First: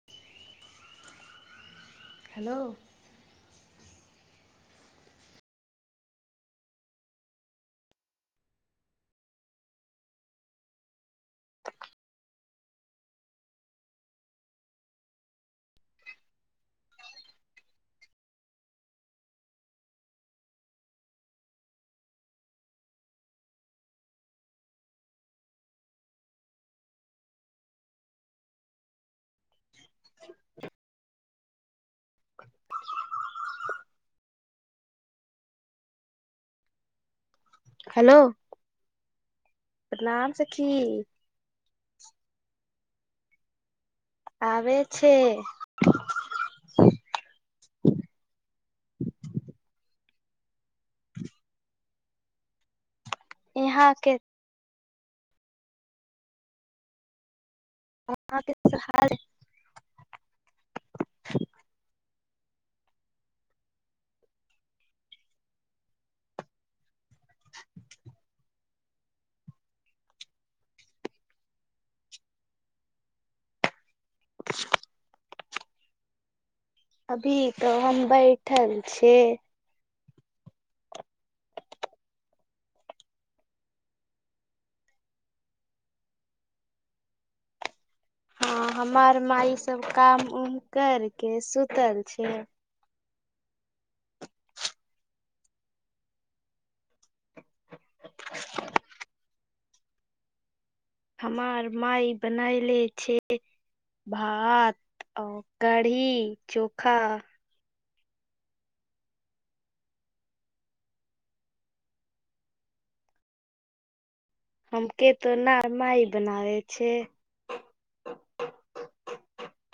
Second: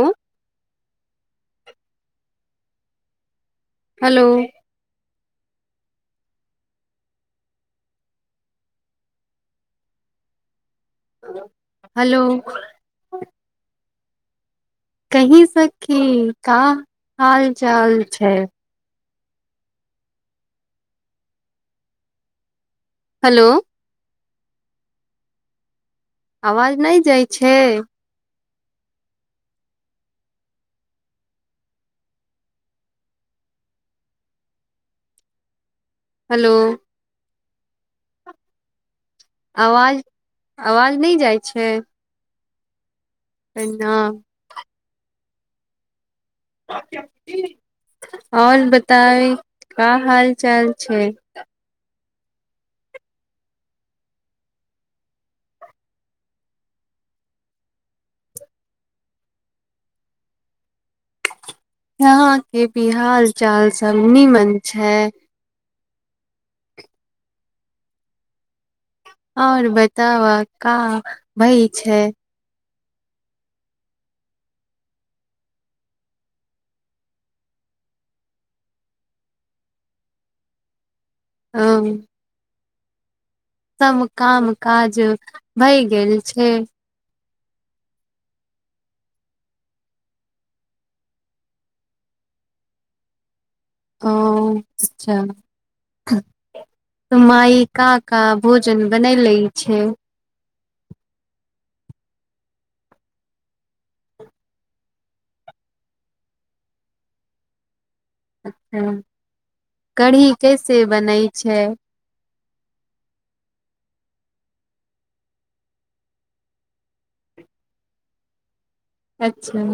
ओ hello hello hello कही सखी का हाल चाल छैय। हलो आवाज नई जाइ छैय? [inaudible] हलो हलो आवाज आवाज नई जाई छैय? न छे आउर बताई का हाल चाल छैय। यहाँ के [unintelligible] यहां के बि हाल चाल सब नीमन छैय आउर बताब का भई छैय [inaudible] अभी तऽ हम बैठल छी हं सम काम काज भई गेल छैय हँ हमार माई सब काम उम करके सुतल छैय। ओ अच्छा माई का का भोजन बनई लैइ छैय? हमार माई बनायले छैय भात औ कढ़ी चोखा अच्छा कढ़ी कैसे बनैइ छैय? [inaudible] हम के त ना माई बनावै छैय। अच्छा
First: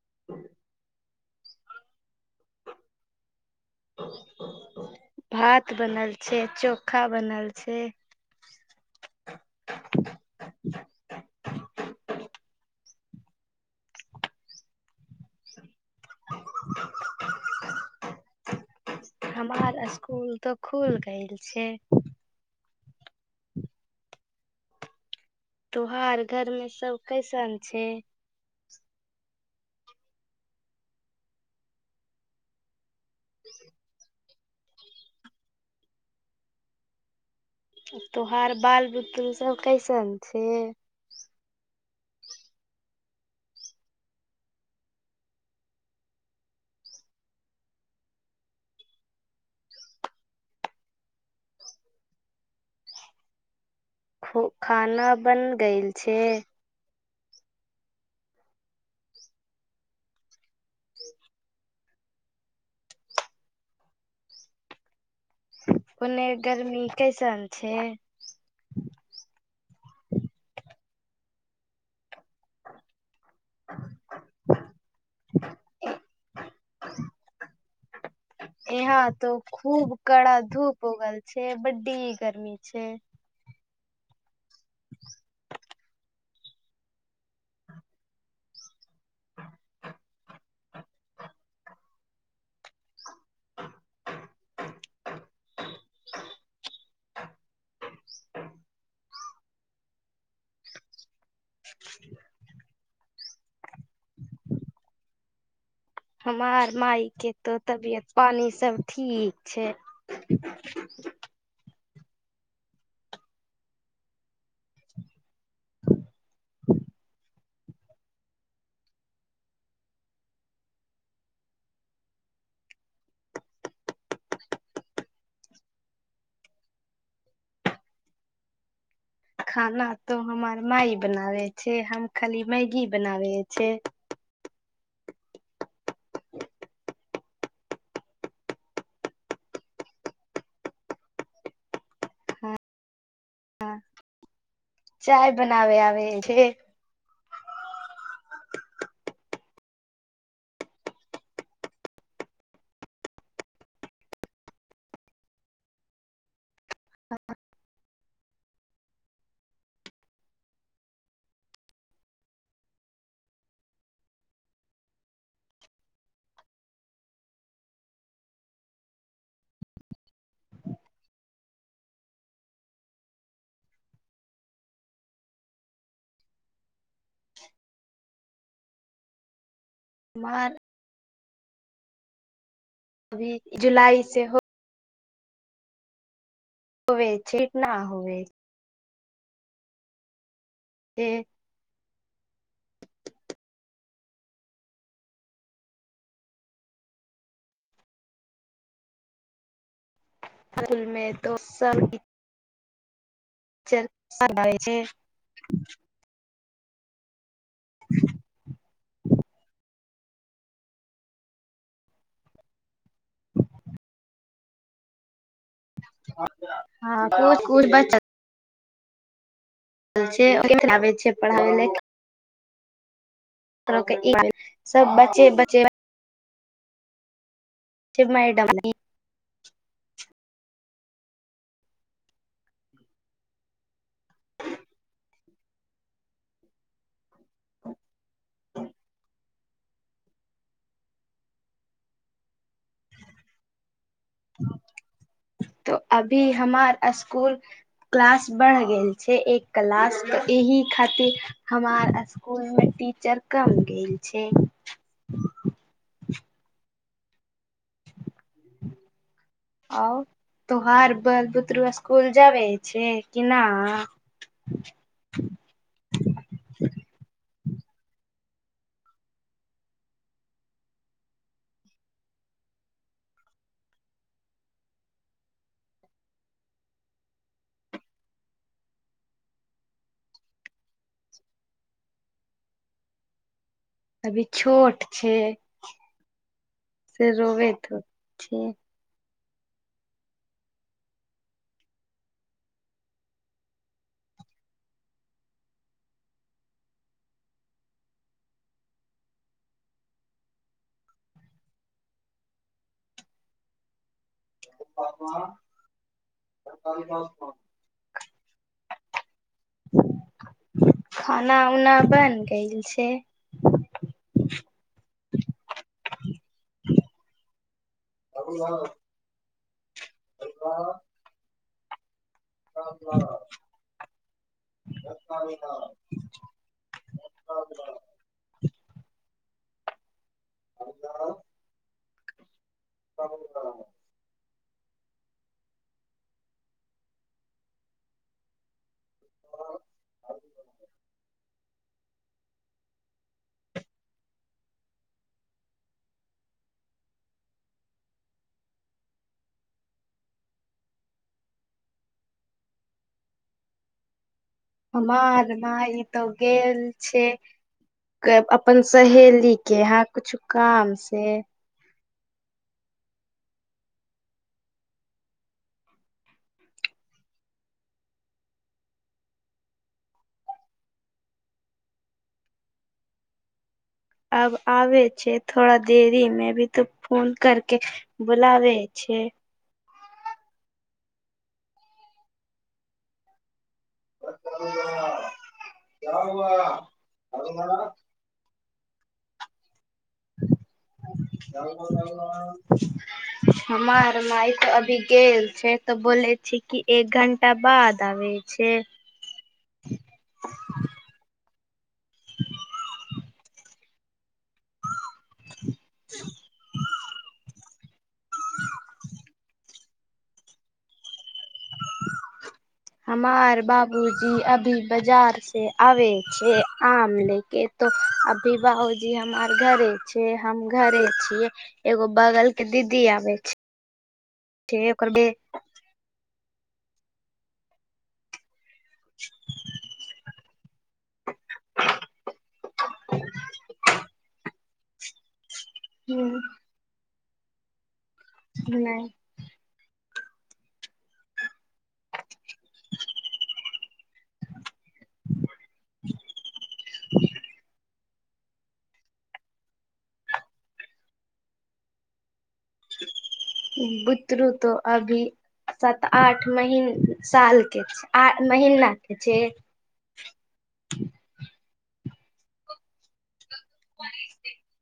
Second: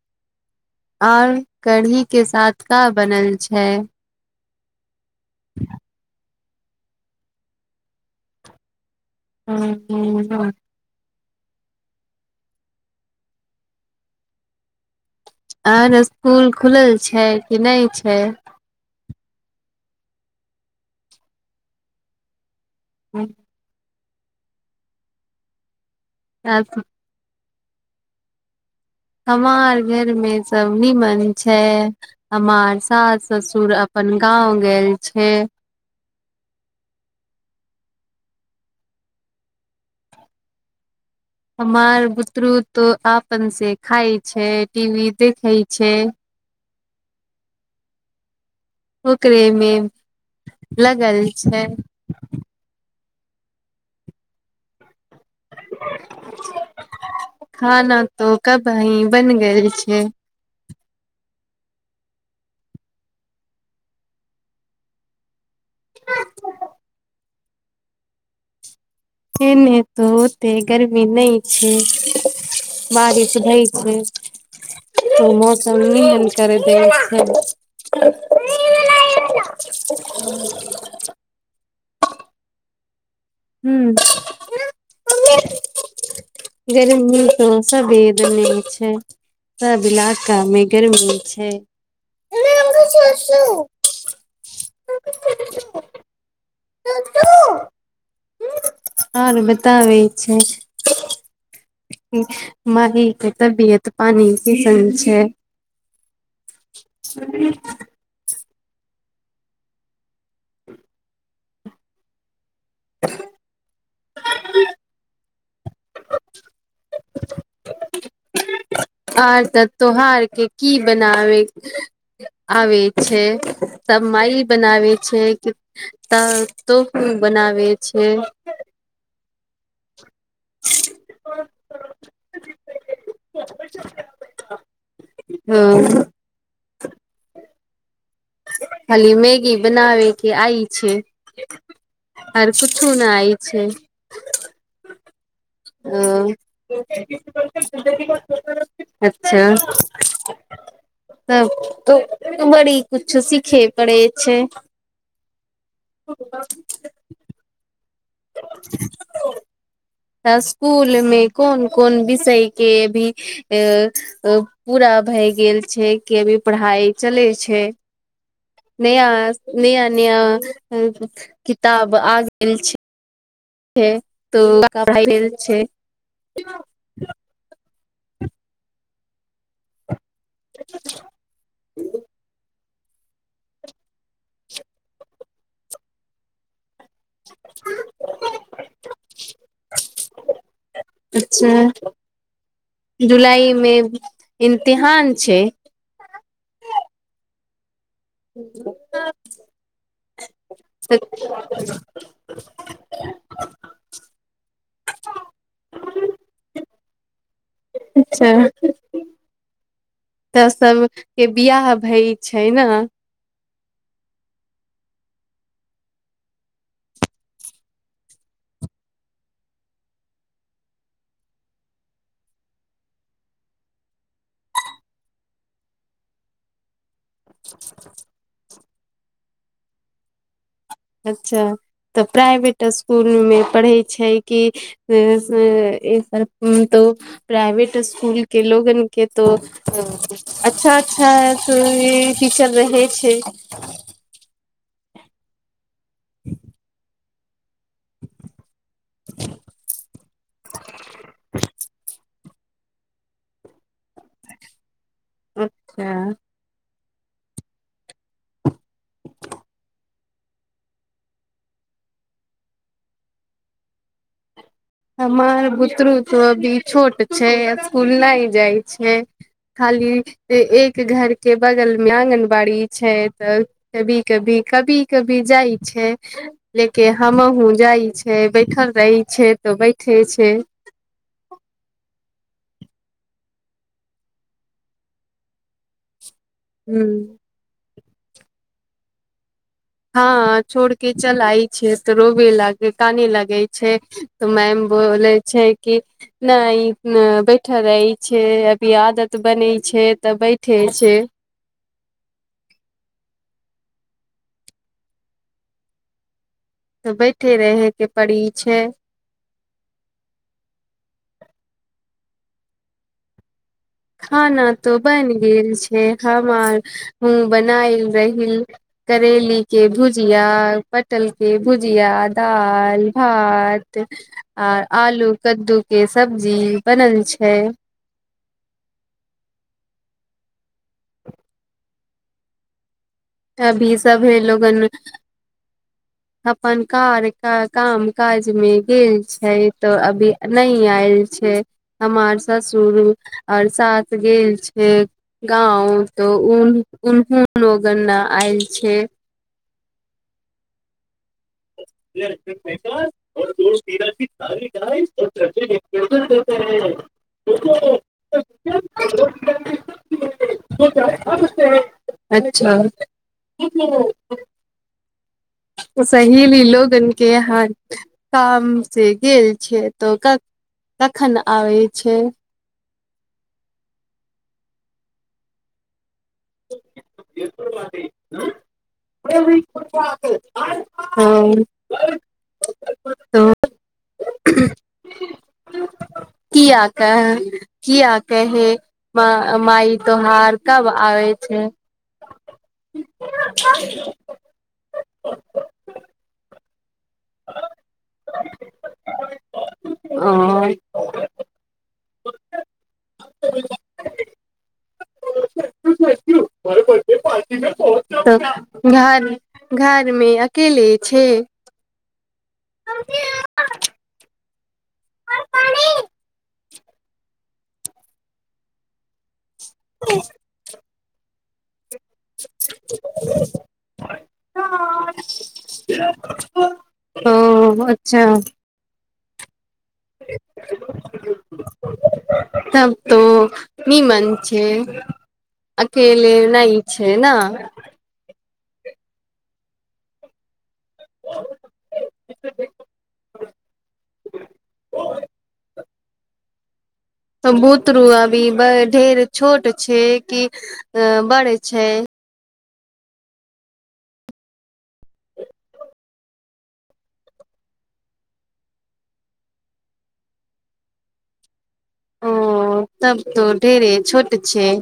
[inaudible] और कढ़ी के साथ का बनल छैय? भात बनल छैय चोखा बनल छैय। हूंअ् हूंअ् हूंअ् आर इसकुल खुलल छैय कि नई छैय हमार स्कुल तऽ खुल गेल छैय। [inaudible] तोहार घर में सब कैसन छैय? हमार घर में सब नीमन छैय हमार सास ससुर अप पन गाँव गेल छैय। त्योहार बाल बुतरू सब कैसन छैय? हमार बुतरू त आपन से खाई छैय टीवी देखैइ छैय। ओकरे में लगल छैय। ख खाना बन गेइल छैय? खाना तो कबही बन गेल छैय। [inaudible] ओने गर्मी कैसन छैय? ऐने त ओते गरमी नई छैय बारिश सुै छैय तो मौसम नहि करै छैय। यहाँ तो खूब की गर्मी छैय हू [inaudible] गरीब तसा भेद नहि हो छैय। सब इलाका मे गर्मी छैय। चु ततु आरो बताबै छैय माइ के तबियत पानी केहन छैय? हमार माइ के तो तबियत पानि सब ठीक छैय। आर तऽ तोहार के की बनाबे आबै छैय? सब माइ बनावे छैय कि त तोहु बनावै छैय। खाना तो हमार माय बनावे छैय हम खाली मैगी बनावे छैय। हँ खाली मैगी बनावे के आइ छैय। आर किछो नहि आइ छैय। चाय बनावे ह आबे छै अच्छा तब त तरी कुछु सीखे पड़े छैय हो गेलौ [inaudible] त स्कूल मे कोन कोन विषय के अभी अ अ पूरा भए गेल छैय कि अभी पढ़ाइ चलै छैय? नया नया नया किताब आ गेल छैय। छैय त का भैगेल छैय। हमार ह अभी जुलाइ सेहो होबे छैय क न होवे? छै अच्छा जुलाई मे इम्तिहान छैय। त स्कूल में तो त च छै अच्छा तऽ सभके बियाह भई छैय ने हँ कु कुछ बच च के आबै छैय पढ़ाबै ल सब बचे बचे माइडम अच्छा तऽ प्राइवेट स्कूलमे पढ़ैत छैय कि एकर तऽ प्राइवेट स्कूलके लोगनके तो अच्छा अच्छा ह त टीचर रहे छैय त अभी हमार स्कूल क्लास बढ़ गेल छैय एक क्लास तऽ एहि खातिर हमार स्कूल मे टीचर कम गेल छैय। अच्छा [inaudible] और तोहार बल बुतरु स्कूल जाबे छैय कि ना? हमर बुतरू तो अभी छोट छैय स्कूल नई जाइ छैय। खाली ए एक घर के बगल मे आँगनबाड़ी छैय तऽ कभी कभी कभी कभी जाइ छैय लेके हमहुँ जाइ छैय बैठल रहै छैय। तऽ बैठे छैय। अभी छोट छैय से ह रोबेतऽ [unintelligible] हँ छोड़ के चल आइ छे तऽ रोबे लागे काने लागे छैय त मैम बोले छैय कि नाई न बैठल रहे छैय अभी आदत बन छैय छैय तऽ बैठे छैय। [inaudible] तऽ बैठे रहे के परड़ी छैय। खाना उना बन गेइल छैय? खाना तो बन गेल छैय हम आर ह बनायल रहील करेली के भुजिया पटल के भुजिया दाल भात आ आलू कद्दू के सब्जी बनल छैय। छैय [inaudible] [unintelligible] अभी सभे लोगन अपन कार क काम काज मे गेल छैय तो अभी नहि आयल छैय हमार ससुर आर सास गेल छैय गाँव। तऽ उनउनहुन लोगन् आयल छैय। [inaudible] [unintelligible] गाइस और हमार चर्चे के माई तऽ प्रेजेंट देते गेल हैं छैय। उसको क अपन सहेलीके एहा कुछु तो काम क्या से। खा सकते अच्छा सहीली लोगन के यहाँ काम से गेल छैय तो कखन आबै छैय। अब आबे छैय थोड़ा देरी मे भी त फोन करके बुलाबे छै ह [unintelligible] कीआक कीआ कहे म माइ हमार माई त अभी गेल छैय तऽ बोले छे कि एक घंटा बाद आबै छैय। आ [unintelligible] [inaudible] [unintelligible] घर मे अकेले छैय। हमार बाबूजी अभ बाजार से आबे छैय आम लेके तो अभी बाबूजी हमार घरे छैय हम घरे छियै एगो बगल के दीदी आबे छैय ओकर बे ओ अच्छा [inaudible] [inaudible] तब तो निमन छैय। अकेले नई छैय ने नहि [unintelligible] [unintelligible] [unintelligible] तऽ बुतरू अभी ब ढेर छोट छैय कि बड़ छैय? बुतरू तऽ अभी सात आठ महीन सालके छै आ महीनाके छैय। [inaudible] ओ तब तऽ ढेरे छोट छैय।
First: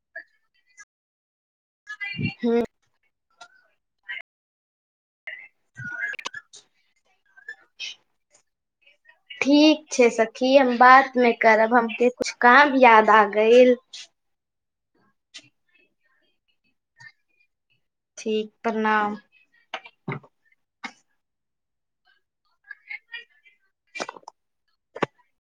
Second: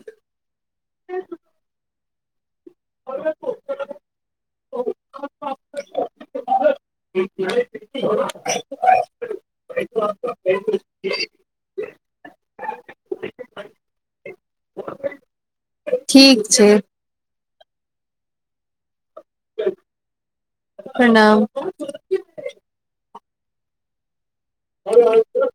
हँ [unintelligible] कू [unintelligible] ठीक छैय सखी हम बात नहि करब हमके किछु काम याद आगईल। ठीक छैय। ठीक प्रणाम। प्रणाम धुए कु